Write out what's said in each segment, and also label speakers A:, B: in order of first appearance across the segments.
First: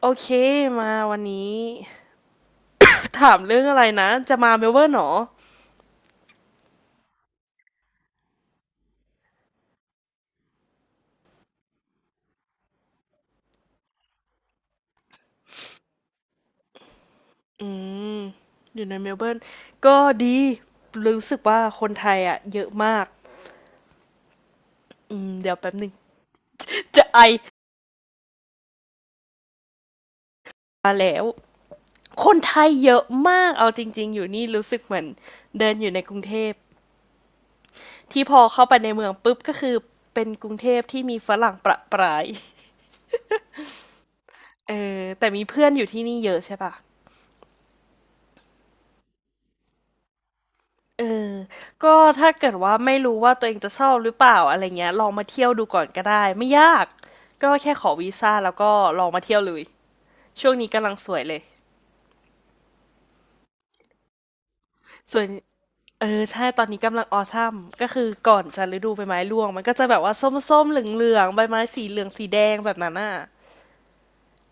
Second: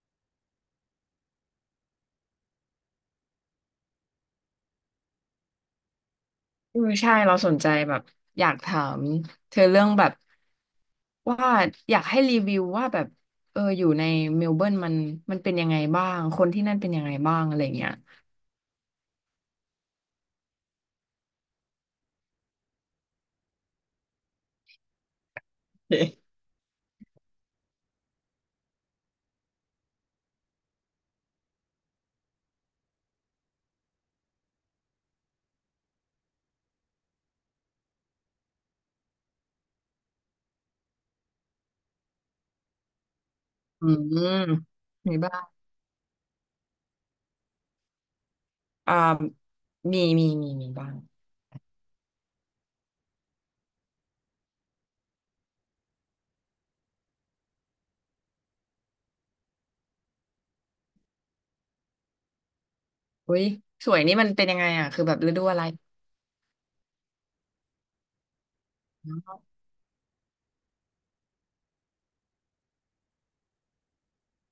A: โอเคมาวันนี้ ถามเรื่องอะไรนะจะมาเมลเบิร์นเหรอ
B: ใช่เราสนใจแบบอยากถามเธอเรื่องแบบว่าอยากให้รีวิวว่าแบบอยู่ในเมลเบิร์นมันเป็นยังไงบ้างคนที่นั่นเป็นยังไงบ้างอะไร
A: อื
B: เงี้ย
A: มอยู่ในเมลเบิร์นก็ดีรู้สึกว่าคนไทยอ่ะเยอะมากอืมเดี๋ยวแป๊บหนึ่
B: โอ
A: ง
B: เค
A: จะไอมาแล้วคนไทยเยอะมากเอาจริงๆอยู่นี่รู้สึกเหมือนเดินอยู่ในกรุงเทพที่พอเข้าไปในเมืองปุ๊บก็คือเป็นกรุงเทพที่มีฝรั่งประปราย
B: อืม
A: เออ
B: มี
A: แต่
B: บ้า
A: มี
B: ง
A: เพื่อนอยู่ที่นี่เยอะใช่ปะ
B: อ่ามีบ้าง
A: เออก็ถ้าเกิดว่าไม่รู้ว่าตัวเองจะชอบหรือเปล่าอะไรเงี้ยลองมาเที่ยวดูก่อนก็ได้ไม่ยากก็แค่ขอวีซ่าแล้วก็ลองมาเที่ยวเลยช่วงนี้กำลังสวยเลย
B: อุ้ยสวยนี่มันเป็นยังไงอ่ะคือแบบ
A: ส่วน
B: ฤดูอะไร
A: เออใช่ตอนนี้กำลังออท m มก็คือก่อนจะฤดูใบไม้ร่วงมันก็จะแบบว่าส้มๆเหลืองๆใบไม้สีเหลืองสีแดงแบบนั้นน่ะ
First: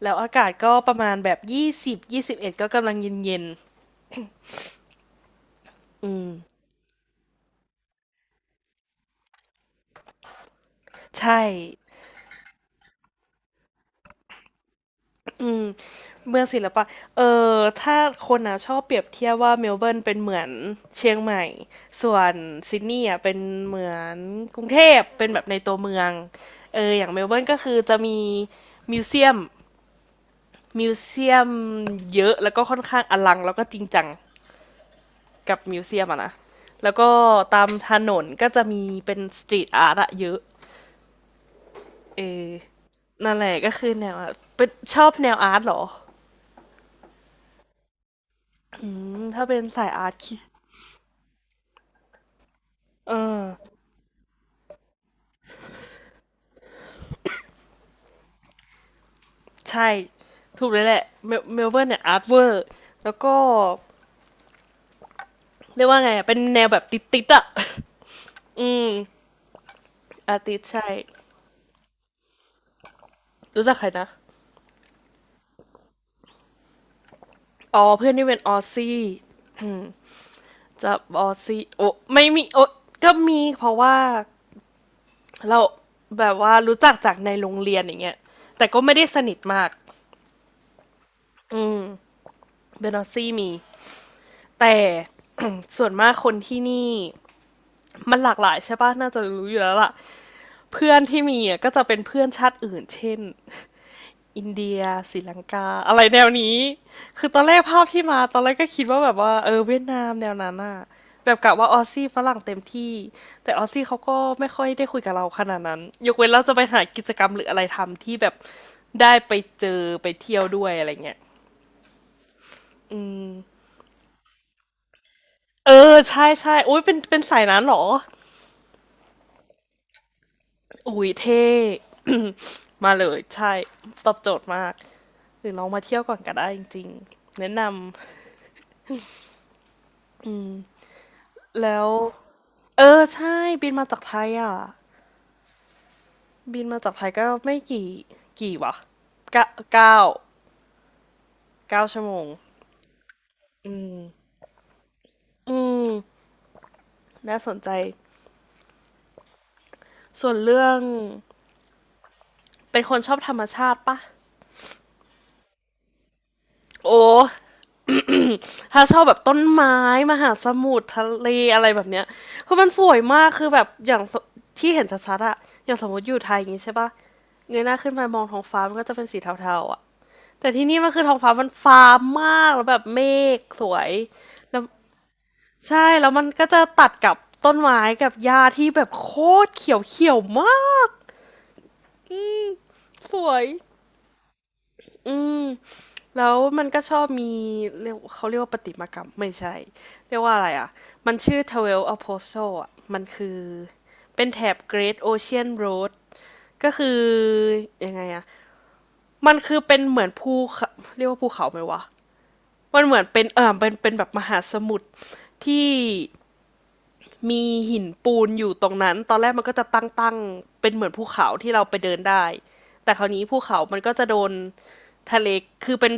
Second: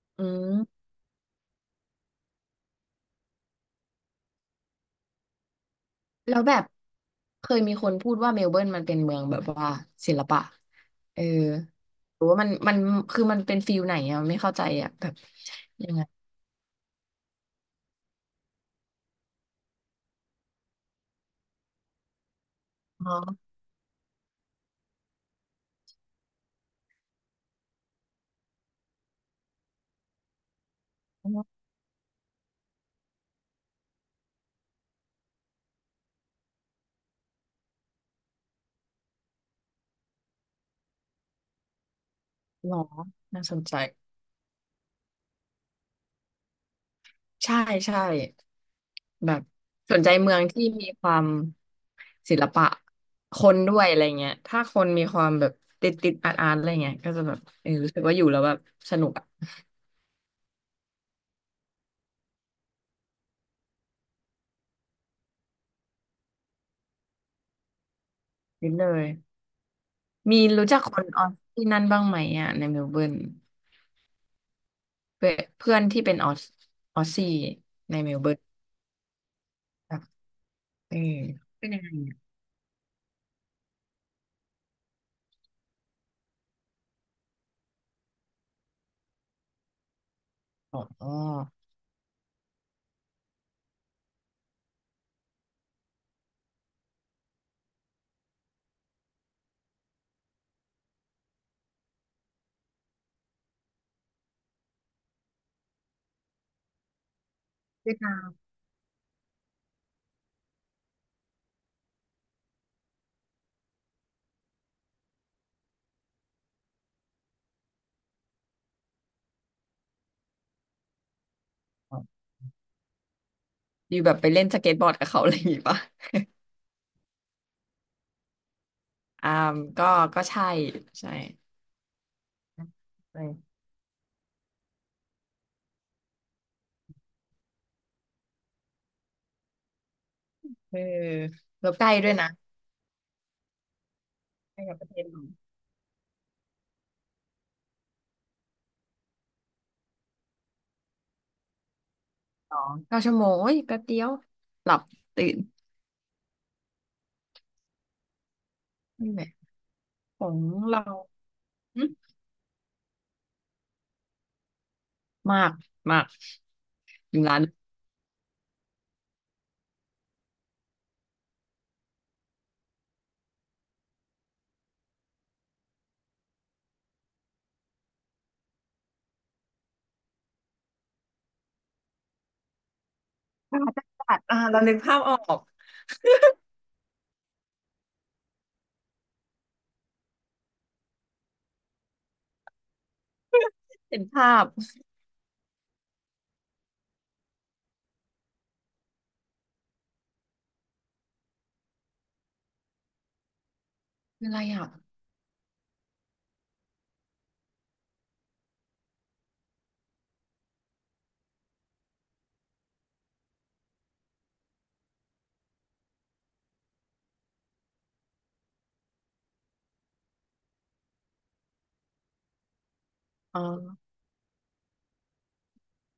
A: แล้ว
B: อื
A: อากาศ
B: ม
A: ก็ประมาณแบบ20-21ก็กำลังเย็น
B: แล้วแบบเคยมีคนพูดว่าเมลเบิร์นมันเป็นเมืองแบบว่าศิลปะ
A: ๆ
B: เออ
A: ใช่
B: หรือว่ามันคือมันเป็นฟิลไหนอะไม่เข้าใจอะแบบยังไง
A: เมืองศิลปะ เออ ถ้าคนอ่ะชอบเปรียบเทียบว่าเมลเบิร์นเป็นเหมือนเชียงใหม่ ส่วนซิดนีย์
B: อ๋
A: อ่ะเป็น
B: อ
A: เหมือนกรุงเทพ เป็นแบบในตัวเมือง เออ อย่างเมลเบิร์นก็คือจะมีมิวเซียมมิวเซียมเยอะแล้วก็ค่อนข้างอลังแล้วก็จริงจังกับมิวเซียมอะนะ แล้วก็ตามถนนก็จะมีเป็นสตรีทอาร์ตอะเยอะ เออ
B: หรอ
A: นั่น
B: น่า
A: แห
B: ส
A: ละ
B: น
A: ก็
B: ใจ
A: คือแนวอะเป็นชอบแนวอาร์ตเหรอ
B: ใช่ใช่
A: อืม
B: แบบ
A: ถ้าเป็นสาย
B: สน
A: อา
B: ใจ
A: ร์ต
B: เมื
A: คิด
B: องที่มีความศิลปะ
A: เออ
B: คนด้วยอะไรเงี้ยถ้าคนมีความแบบติดอาร์ตอะไรเงี้ยก็จะแบบเออรู้สึกว่าอยู่แล้วแบบสนุกอะ
A: ใช่ ถูกเลยแหละเมลเบิร์นเนี่ยอาร์ตเวอร์แล้วก็เรียกว่าไงอะเป็นแนวแบบติดติดๆอะ อื
B: นิดเล
A: ม
B: ย
A: อา
B: มี
A: ร์ติส
B: รู้จัก
A: ใช่
B: คนออสที่นั่นบ้างไหมอะในเมลเบิร์น
A: รู้จักใครนะ
B: เพื่อนเพื่อนที่เป็นออสออสซี่
A: อ๋อ
B: ใน
A: เพื่
B: เม
A: อน
B: ล
A: ที่
B: เบิ
A: เป็
B: ร์น
A: นออซซี่
B: แบบ
A: จะ
B: เออ
A: ออซซี่
B: เป็นยัง
A: โอ้
B: ไงเนี่ย
A: ไม่มี โอ้ก็มีเพราะว่าเราแบบว่ารู้จักจากในโรงเรียนอย่างเงี้ย แต่ก็ไม่ได้สนิทมาก
B: อ๋อ
A: อืมเป็นออซี่มี แต่ ส่วนมากคนที่นี่มันหลากหลายใช่ปะน่าจะรู้อยู่แล้วล่ะเพื่อนที่มีอะก็จะเป็นเพื่อนชาติอื่นเช่น อินเดียศรีลังกาอะไรแนวนี้คือตอนแรกภาพ
B: เวียด
A: ที่
B: นา
A: มา
B: ม
A: ตอนแรกก็คิดว่าแบบว่าเออเวียดนามแนวนั้นน่ะแบบกะว่าออสซี่ฝรั่งเต็มที่แต่ออสซี่เขาก็ไม่ค่อยได้คุยกับเราขนาดนั้นยกเว้นเราจะไปหากิจกรรมหรืออะไรทำที่แบบได้ไปเจอไปเที่ยวด้วยอะไรเงี้ย
B: เหรออยู่แบบไปเล่นสเก็ตบอร์ดกับเขาอะไรอย่างงี้
A: เอ
B: ปะ
A: อใช่ใช่อุ้ยเป็นสายนั้นเหรอ
B: อ่าก็ใช่
A: อุ้ย
B: ใช่
A: เท่ มาเลย
B: ไป
A: ใช่ตอบโจทย์มากหรือลองมาเที่ยวก่อนก็ได้จริงๆแนะน
B: เออ
A: ำ
B: แล้ว
A: แล้
B: ใก
A: ว
B: ล้ด้วยนะ
A: เออใช่บินมาจากไทยอ่ะ
B: ใกล้กับประเทศเรา
A: บินมาจากไทยก็ไม่กี่กี่วะเก้าเก้า9 ชั่วโมง
B: สองเก้าชั่วโมงโอ้ยแป๊บเดียวหลับตื่น
A: อืมน่าสนใจ
B: นี่แหละขอ
A: ส่วน
B: ง
A: เรื่อง
B: เราหึ
A: เป็นคนชอบธรรมชาติปะ
B: มากมาก
A: โอ้
B: ถึงร้าน
A: ถ้าชอบแบบต้นไม้มหาสมุทรทะเลอะไรแบบเนี้ยคือมันสวยมากคือแบบอย่างที่เห็นชัดๆอะอย่างสมมติอยู่ไทยอย่างงี้ใช่ปะเงยหน้าขึ้นไปมองท้องฟ้ามันก็จะเป็นสีเทาๆอะแต่ที่นี่มันคือท้องฟ้ามันฟ้ามากแล้วแบบเมฆสว
B: จัด
A: ย
B: อ่า
A: แล้
B: เรา
A: ว
B: นึกภาพออก
A: ใช่แล้วมันก็จะตัดกับต้นไม้กับหญ้าที่แบบโคตรเขียวเขียวมากสวย
B: เห็นภาพ
A: อืมแล้วมันก็ชอบมีเรียกเขาเรียกว่าประติมากรรมไม่ใช่เรียกว่าอะไรอ่ะมันชื่อ Twelve Apostles อ่ะมันคือเป็
B: คือ
A: น
B: อะ
A: แถ
B: ไร
A: บ
B: อ่ะ
A: Great Ocean Road ก็คือยังไงอ่ะมันคือเป็นเหมือนภูเขาเรียกว่าภูเขาไหมวะมันเหมือนเป็นเออเป็นแบบมหาสมุทรที่ มีหินปูนอยู่ตรงนั้น ตอนแรกมันก็จะตั้งๆเป็นเหมือนภูเขาที่เราไปเดินได้ แต่คราวนี้ภู
B: อ๋อ
A: เขามันก็จะโดนทะเล คือเป็น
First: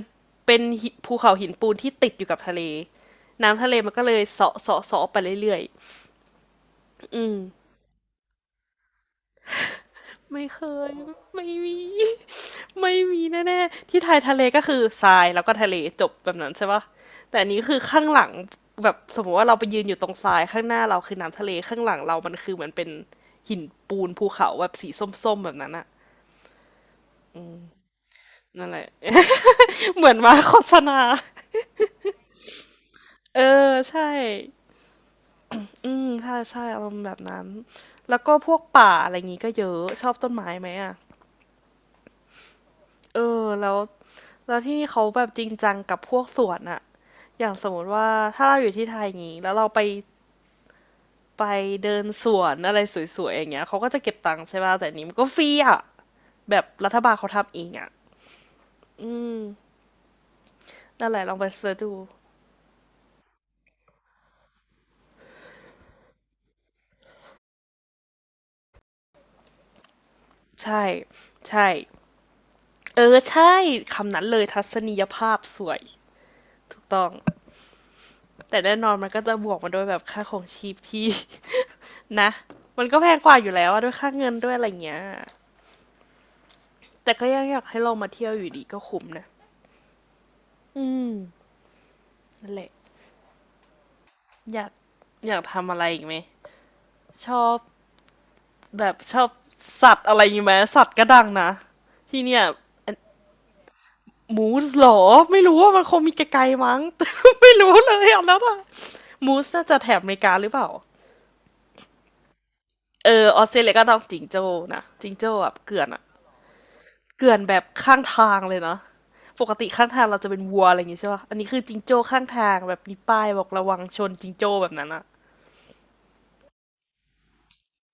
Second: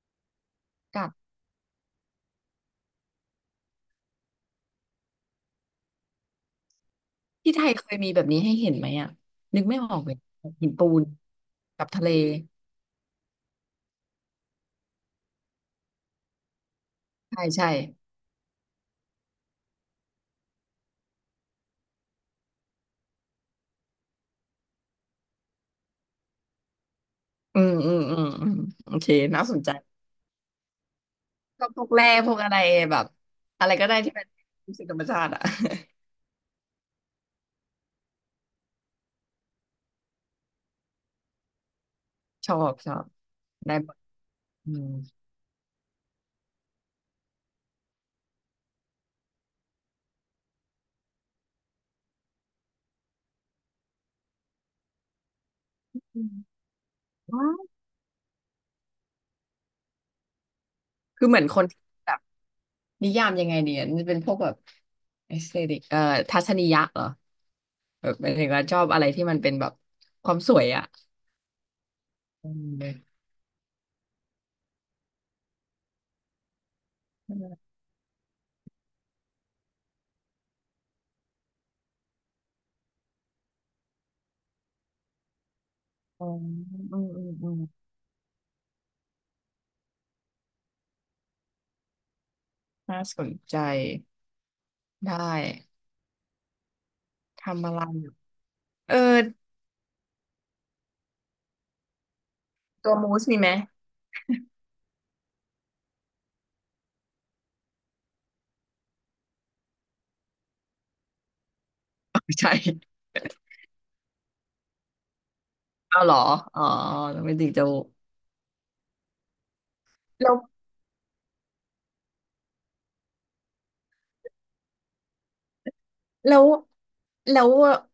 A: เป็นหิ
B: จัด
A: ภูเขาหินปูนที่ติดอยู่กับทะเล น้ำทะเลมันก็เลยเสาะเสาะเสาะไปเรื่อยๆอืม
B: ที่ไทยเคยมีแบบนี้ให้เห็นไหมอ่ะนึกไม่ออกเลย
A: ไม่เค
B: หินปู
A: ย
B: น
A: ไม่มี
B: กับทะเล
A: ไม่มีแน่ๆที่ไทยทะเลก็คือทรายแล้วก็ทะเลจบแบบนั้นใช่ปะแต่
B: ใช่
A: อันนี้
B: ใช่
A: คือข้างหลังแบบสมมติว่าเราไปยืนอยู่ตรงทรายข้างหน้าเราคือน้ำทะเลข้างหลังเรามันคือเหมือนเป็นหินปูนภูเขาแบบสีส้มๆแบบนั้นอะ
B: อืม
A: นั่นแหละ
B: โอเคน่าสน ใจ
A: เหมือนมาโฆษณา
B: ก็พวกแร่พวกอะไรแบบ
A: เอ
B: อะไร
A: อ
B: ก็ได้
A: ใช่
B: ที่เป็นรู้สึกธรรมชาติอ่ะ
A: อืมใช่ใช่อารมณ์แบบนั้นแล้วก็พวกป่าอะไรอย่างงี้ก็เยอะชอบต้นไม้ไหมอะ
B: ชอบชอบ
A: เออแล้
B: ได้
A: ว
B: หมด
A: แล้ว
B: อื
A: ที่นี่
B: ม
A: เขาแบบจริงจังกับพวกสวนอะ อย่างสมมติว่าถ้าเราอยู่ที่ไทยงงี้แล้วเราไปไปเดินสวนอะไรสวยๆอย่างเงี้ยเขาก็จะเก็บตังค์ใช่ป่ะแต่อันนี้มันก็ฟรีอ่ะ
B: อืม
A: แบบรัฐบาลเขา
B: ว้า
A: ทำเอง
B: ว
A: อ่ะนั่นแหละ
B: คือ
A: ล
B: เห
A: อง
B: มือ
A: ไป
B: นคน
A: เสิร์ช
B: ที่
A: ดู
B: แบบนิยามยังไงเนี่ยมันเป็นพวกแบบเอสเตติกทัศนียะเหรอแบบหมายถึงว่าชอบอะไรที่มันเป็นแบบความสวย
A: ใช่
B: อ่ะ
A: ใช่
B: อื
A: เออ
B: ม
A: ใช่คำนั้นเลยทัศนียภาพสวยถูกต้อง
B: อื
A: แต่แน่นอนมันก็จะบวกมาด้วยแบบค่าของชีพที่ นะมันก็แพงกว่าอยู่แล้วอะด้วยค่าเงินด้วยอะไรเงี้ย
B: มอืมอืม
A: แต่ก็ยัง
B: อื
A: อ
B: ม
A: ยากให้ลองมาเที่ยวอยู่ดีก็คุ้มนะอืมนั่นแหละ
B: น่าสนใจ
A: อยาก
B: ได้
A: ทำอะไรอีกไหมชอบ
B: ทำอะไรอยู่
A: แบ
B: เอ
A: บ
B: อ
A: ชอบสัตว์อะไรอย่ไหมสัตว์ก็ดังนะที่เนี่ย
B: ตัวมูสมีไหม
A: มูสหรอไม่รู้ว่ามันคงมีไกลๆมั้ง ไม่รู้เลยอ่ะแล้วอะมูสน่าจะแถบอเมริกาหรือเปล่า
B: ไม่ ใช่
A: เออออสเตรเลียก็ต้องจิงโจ้นะจิงโจ้แบบเกลื่อน
B: เอา
A: อะ
B: เหรออ๋อแล้
A: เก
B: ว
A: ลื่
B: ไม่
A: อน
B: ติง
A: แบ
B: โจ
A: บข้างทางเลยนะปกติข้างทางเราจะ
B: แล้ว
A: เป็นวัวอะไรอย่างงี้ใช่ป่ะอันนี้คือจิงโจ้ข้างทางแบบมีป้ายบอกระวังชนจิงโจ้แบบนั้นอะ
B: แล้วแล้ว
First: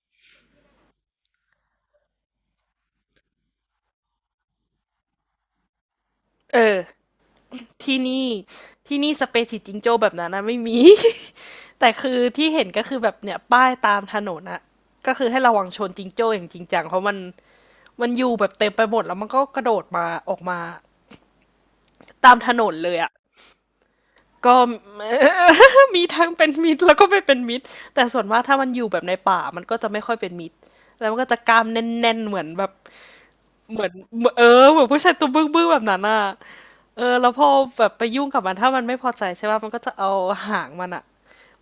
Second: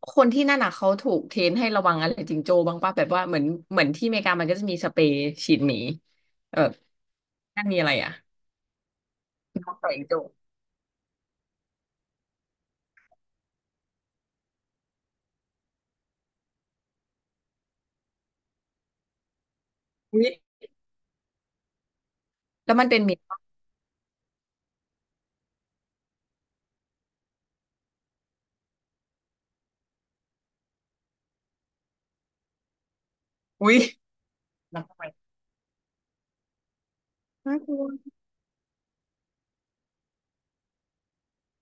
B: คนที่นั่นอ่ะเขาถูกเทรนให้ระวังอะไรจิงโจ้บ้างป่ะแบบว่าเหมือนที่อเมริกามันก็จะมีสเปรย์ฉีดหมีเอ
A: เอ
B: อ
A: อ
B: นั่นมีอะไร
A: ที่
B: อ่ะ
A: นี่ที่นี่สเปเชียล
B: น้อ
A: จิ
B: ง
A: ง
B: ใส่อ
A: โจ้
B: ยจิ
A: แบ
B: งโจ
A: บนั้นนะไม่มี แต่คือที่เห็นก็คือแบบเนี่ยป้ายตามถนนอะก็คือให้ระวังชนจิงโจ้อย่างจริงจังเพราะมันอยู่แบบเต็มไปหมดแล้วมันก็กระโดดมา
B: อุ๊ย
A: ออกมาตามถน
B: แล้
A: น
B: วมัน
A: เล
B: เป็
A: ย
B: นห
A: อะ
B: มี
A: ก็มีทั้งเป็นมิตรแล้วก็ไม่เป็นมิตรแต่ส่วนมากถ้ามันอยู่แบบในป่ามันก็จะไม่ค่อยเป็นมิตรแล้วมันก็จะกล้ามแน่นๆเหมือนแบบ
B: อุ๊ย
A: เหมือนเอเอเห
B: น้อ
A: มือ
B: ง
A: นผู้
B: ไป
A: ชายตัวบึ้งๆแบบนั้นอะเออแล้วพอ
B: น่ากลัว
A: แบบไปยุ่งกับมันถ้ามันไม่พอใจใช่ป่ะมันก็จะเอาหางมันอะ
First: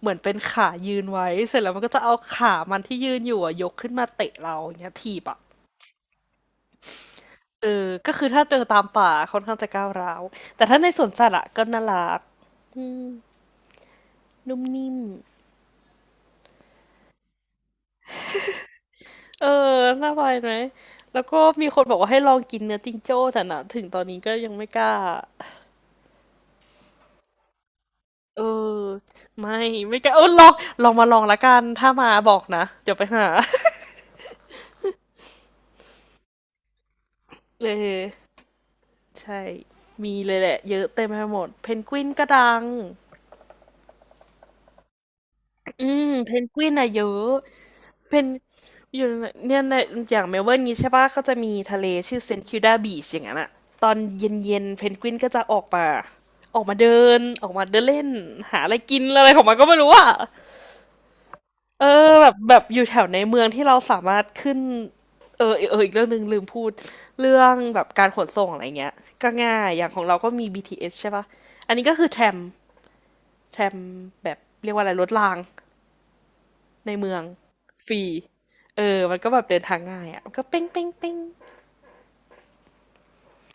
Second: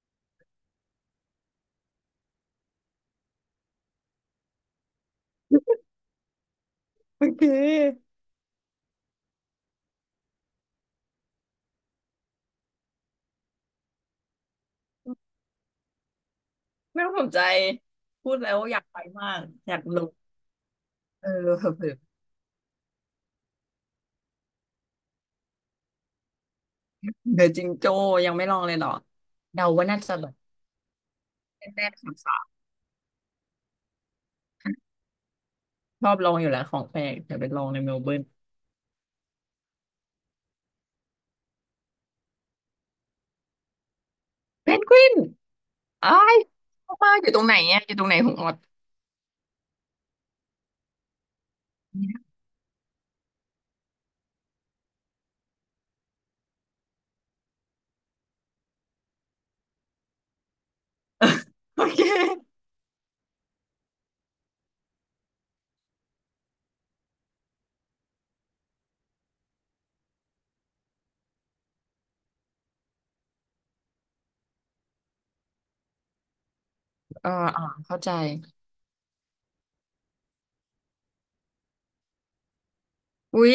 A: เหมือนเป็นขายืนไว้เสร็จแล้วมันก็จะเอาขามันที่ยืนอยู่อะยกขึ้นมาเตะเราอย่างเงี้ยถีบอะ
B: โอเค
A: เออก็คือถ้าเจอตามป่าค่อนข้างจะก้าวร้าวแต่ถ้าในสวนสัตว์อะก็น่ารักอืมนุ่มนิ่ม
B: ไม่ต้องสนใจพูดแล้วอยากไปมาก
A: เออ
B: อยากล
A: น่า
B: ง
A: ไปไหมแล้ว
B: เออ
A: ก็มีค
B: เผ
A: น
B: ล
A: บ
B: อ
A: อกว่าให้ลองกินเนื้อจิงโจ้แต่นะถึงตอนนี้ก็ยังไม่กล้า
B: เดอะจิงโจ้ยัง
A: เอ
B: ไม่ลองเลย
A: อ
B: เหรอ
A: ไม่
B: เดาว่าน่า
A: ไม่กล้า
B: จะ
A: เอ
B: แบ
A: อ
B: บ
A: ลองมาลองละกัน
B: แร
A: ถ้า
B: ก
A: มา
B: ๆ
A: บ
B: สา
A: อก
B: ม
A: นะเดี๋ยวไปหา
B: ๆชอบลองอยู่แล้วของแปลกแต่ไปล อ
A: เอ
B: งในเมล
A: อ
B: เบิร์น
A: ใช่มีเลยแหละเยอะเต็มไปหมดเพนกวินก็ดัง
B: เพนกวิน
A: อืม
B: อ้า
A: เพ
B: ย
A: นกวินอะ
B: เข้า
A: เย
B: มาอ
A: อะ
B: ยู่ตรงไหนเนี่ยอยู่ตรงไหน
A: เป็น
B: ของออด
A: อยู่ในเนี่ยในอย่างเมลเบิร์นนี้ใช่ปะก็จะมีทะเลชื่อเซนต์คิวดาบีชอย่างนั้นอะตอนเย็นๆเพนกวินก็จะออกมาออกมาเดินเล่นหาอะไรกินอะไรของมันก็ไม่รู้อะ
B: โอ
A: เอ
B: เค
A: อแบบอยู่แถวในเมืองที่เราสามารถขึ้นเอออีกเรื่องหนึ่งลืมพูดเรื่องแบบการขนส่งอะไรเงี้ยก็ง่ายอย่างของเราก็มีบีทีเอสใช่ปะอันนี้ก็คือแทรมแทรมแบบเรียกว่าอะไรรถราง ในเมือง
B: เอออ่า
A: ฟ
B: เข้า
A: รี
B: ใจ
A: เออมันก็แบบเดินทางง่ายอ่ะมันก็เป้ง
B: อุ้ย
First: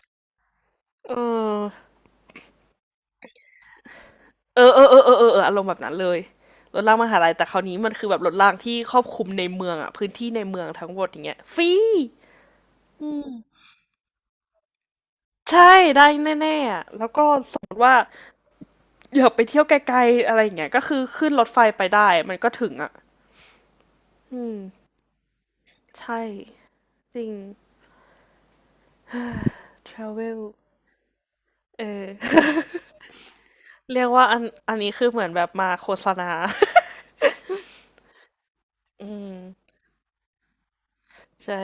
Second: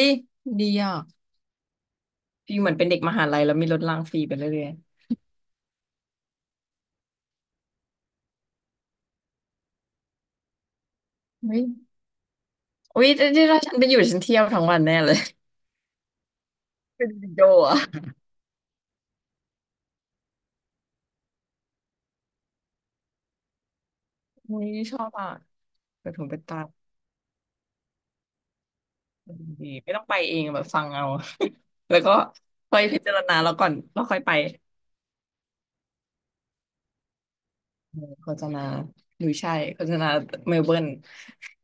B: ดีอ่ะ
A: เออ
B: ฟีลเหมือนเป็นเด็กมหาลัยแล้วมีรถรางฟรีไป
A: เอ
B: เรื่อ
A: อ
B: ย
A: เออเออเออเออเอออารมณ์แบบนั้นเลยรถรางมหาลัยแต่คราวนี้มันคือแบบรถรางที่ครอบคลุมในเมืองอ่ะพื้นที่ในเมืองทั้งหมดอย่างเงี้ย
B: ๆ
A: ฟรี
B: อุ้ย
A: อืม
B: ที่ถ้าฉันไปอยู่ฉันเที่ยวทั้งวันแน่เลย
A: ใช่ได้แน่ๆอ่ะ แล้
B: เป็
A: ว
B: น
A: ก็
B: จิงโจ้
A: สมม
B: อ่ะ
A: ติว่าอยากไปเที่ยวไกลๆอะไรอย่างเงี้ยก็คือขึ้นรถไฟไปได้มันก็ถึงอ่ะอืม
B: อุ้ยชอบอ่ะเปิด
A: ใช่
B: หูเปิดตา
A: จริง
B: ดีไม่ต้องไปเอง
A: travel
B: แบบฟังเอา
A: เอ
B: แล้ว
A: อ
B: ก็ ค่อยพิจารณาแล้วก่อนแล้
A: เรี
B: ว
A: ยก
B: ค่อย
A: ว่า
B: ไป
A: อันนี้คือเหมือนแบบมาโฆษณา
B: โฆษณา
A: อื
B: หรือ
A: ม
B: ใช่โฆษณาเมลเบิร์น
A: ใช่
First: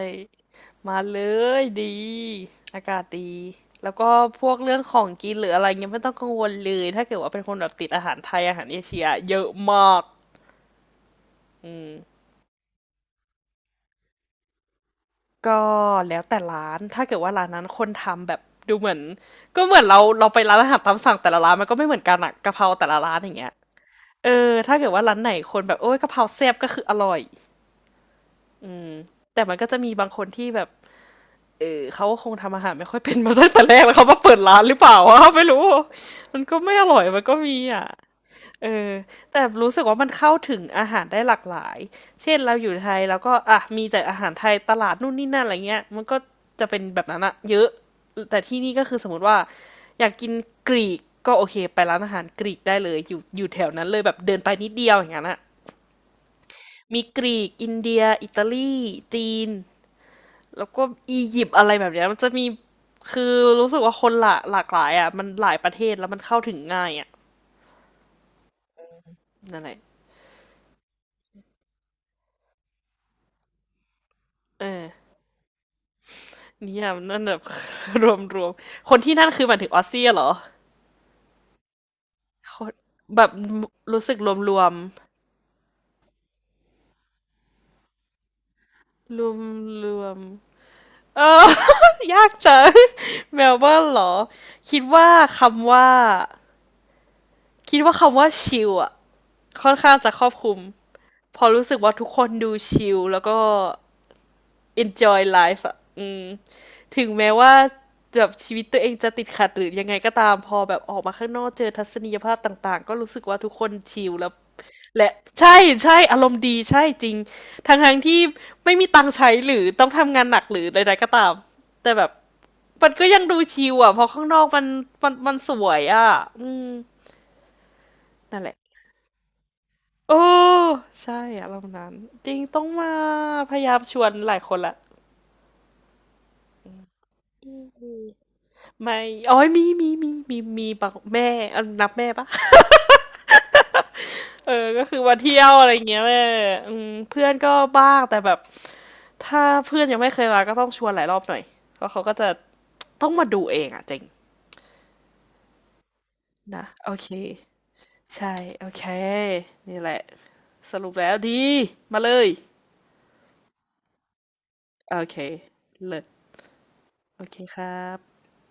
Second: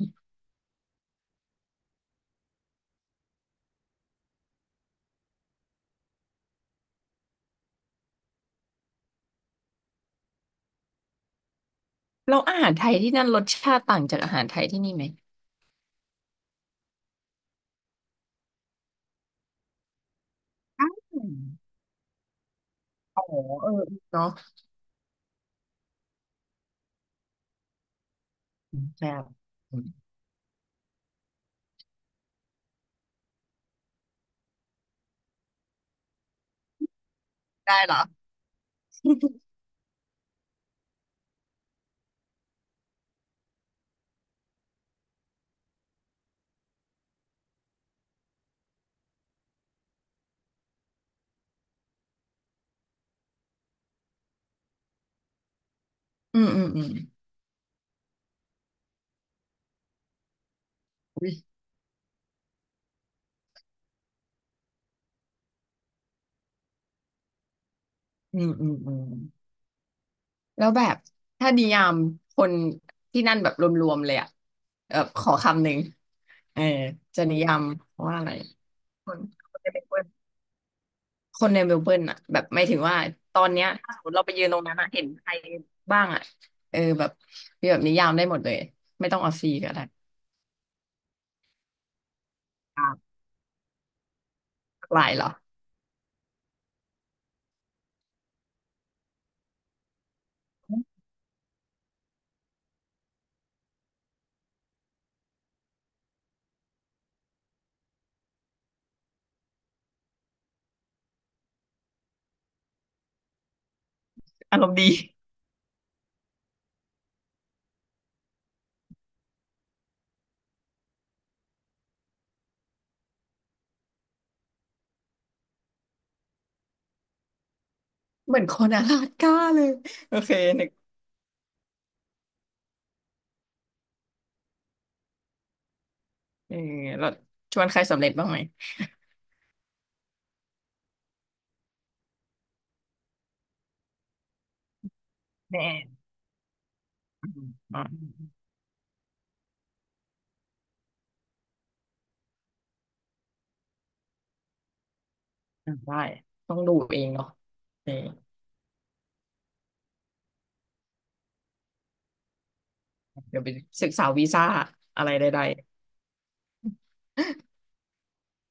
A: มาเลยดีอากาศดีแล้วก็พวกเรื่องของกินหรืออะไรเงี้ยไม่ต้องกังวลเลยถ้าเกิดว่าเป็นคนแบบติดอาหารไทยอาหารเอเชียเยอะมากอืม
B: แล้วอาหารไทยที่นั่นรสชาติต่างจากอาหารไทยที่นี่ไหม
A: ก็แล้วแต่ร้านถ้าเกิดว่าร้านนั้นคนทำแบบดูเหมือนก็เหมือนเราไปร้านอาหาร
B: อ้า
A: ตาม
B: ว
A: สั่งแต่ละร้านมันก็ไม่เหมือนกันอะกะเพราแต่ละร้าน
B: อ๋อ
A: อย่างเงี้ย
B: เออเนาะ
A: เออถ้าเกิดว่าร้านไหนคนแบบโอ้ยกะเพราแซ่บก็คืออร่อย
B: แบบ
A: แต่มันก็จะมีบางคนที่แบบ เขาคงทำอาหารไม่ค่อยเป็นมาตั้งแต่แรกแล้วเขามาเปิดร้านหรือเปล่าวะ ไม่รู้มันก็ไม่อร่อยมันก็มี
B: ได้
A: อ่ะ
B: เหรอ
A: เออแต่รู้สึกว่ามันเข้าถึงอาหารได้หลากหลายเช่นเราอยู่ไทยแล้วก็อ่ะมีแต่อาหารไทยตลาดนู่นนี่นั่นอะไรเงี้ยมันก็จะเป็นแบบนั้นอะเยอะแต่ที่นี่ก็คือสมมติว่าอยากกินกรีกก็โอเคไปร้านอาหารกรีกได้เลยอยู่แถวนั้นเลยแบบเดินไปนิดเดียวอย่างนั้นอะ
B: อืม
A: มีกรีกอินเดียอิตาลีจีน แล้วก็อี
B: อุย
A: ยิปต์อะไรแบบเนี้ยมันจะมีคือรู้สึกว่าคนหลากหลายอ่ะมันหลายประเทศแล้วมันเข้าถึงง่ายอ่ะ
B: อืม
A: นั่นแหละ
B: แล้วแบบถ้านิยามคนที่นั่นแบบรวมๆเลยอะ
A: เอ
B: แบบ
A: อ
B: ขอคำหนึ่งเออ
A: นี่อ่ะนนั่
B: จะ
A: นแบ
B: นิ
A: บ
B: ยาม ว่าอะไร
A: รวมคน
B: ค
A: ที่
B: น
A: นั่นคือห
B: ค
A: มาย
B: น
A: ถึ
B: จะ
A: งอ
B: เป็
A: อ
B: น
A: ส
B: ค
A: เซี
B: น
A: ยเหรอ
B: คนในเมลเบิร์นอะแบบ
A: ค
B: หมาย
A: น
B: ถึงว่า
A: แบบ
B: ตอนเนี้ยถ้าส
A: รู้
B: มม
A: สึ
B: ติ
A: ก
B: เราไปยืนตรงนั้นอะเห็นใครบ้างอะเออแบบมีแบบนิยามได้หมดเลยไม่ต้
A: ร
B: องเอา
A: วม
B: ซีก็ได้
A: รวมเออ ยากจัง
B: อ่า
A: เมลเบิร์นเหรอคิด
B: หลากหลา
A: ว่า
B: ยเหรอ
A: คำว่าชิลอ่ะค่อนข้างจะครอบคลุมพอรู้สึกว่าทุกคนดูชิลแล้วก็ enjoy life อ่ะอืมถึงแม้ว่าแบบชีวิตตัวเองจะติดขัดหรือยังไงก็ตามพอแบบออกมาข้างนอกเจอทัศนียภาพต่างๆก็รู้สึกว่าทุกคนชิลแล้ว
B: อารมณ์ดี
A: และใช่ใช่อารมณ์ดีใช่จริงทั้งๆที่ไม่มีตังค์ใช้หรือต้องทำงานหนักหรือใดๆก็ตามแต่แบบมันก็ยังดูชิลอ่ะเพราะข้างนอกมันมันสวยอ่ะอืม
B: เหมื
A: นั่
B: อ
A: น
B: น
A: แห
B: ค
A: ละ
B: นอลาสก้าเลย
A: โอ้
B: โอเคนึก
A: ใช่อารมณ์นั้นจริงต้องมาพยายามชวนหลายคนละ
B: เออเราชวนใครสำเร็จบ้างไหม
A: ไม่อ๋อยมีบอกแม่เออนับแม่เปะ เออ ก็คือมาเที่ยวอะไรอย่างเงี้
B: แน่
A: ยแม่อืมเพื่
B: อื
A: อน
B: ม
A: ก็
B: อ่า
A: บ้าง แต่แบบ ถ้าเพื่อนยังไม่เคยมาก็ต้องชวนหลายรอบหน่อย เพราะเขาก็จะ ต้องมาดูเองอะเจริง
B: ได้ต้อง
A: นะ
B: ดู
A: โอ
B: เอ
A: เค
B: งเนาะเออ
A: ใช่ โอเค นี่แหละสรุปแล้วดี มาเลย
B: เดี๋ยวไปศึกษาวีซ่า
A: โอ
B: อะไร
A: เค
B: ใด
A: เลิศโอ
B: ๆ
A: เคครับ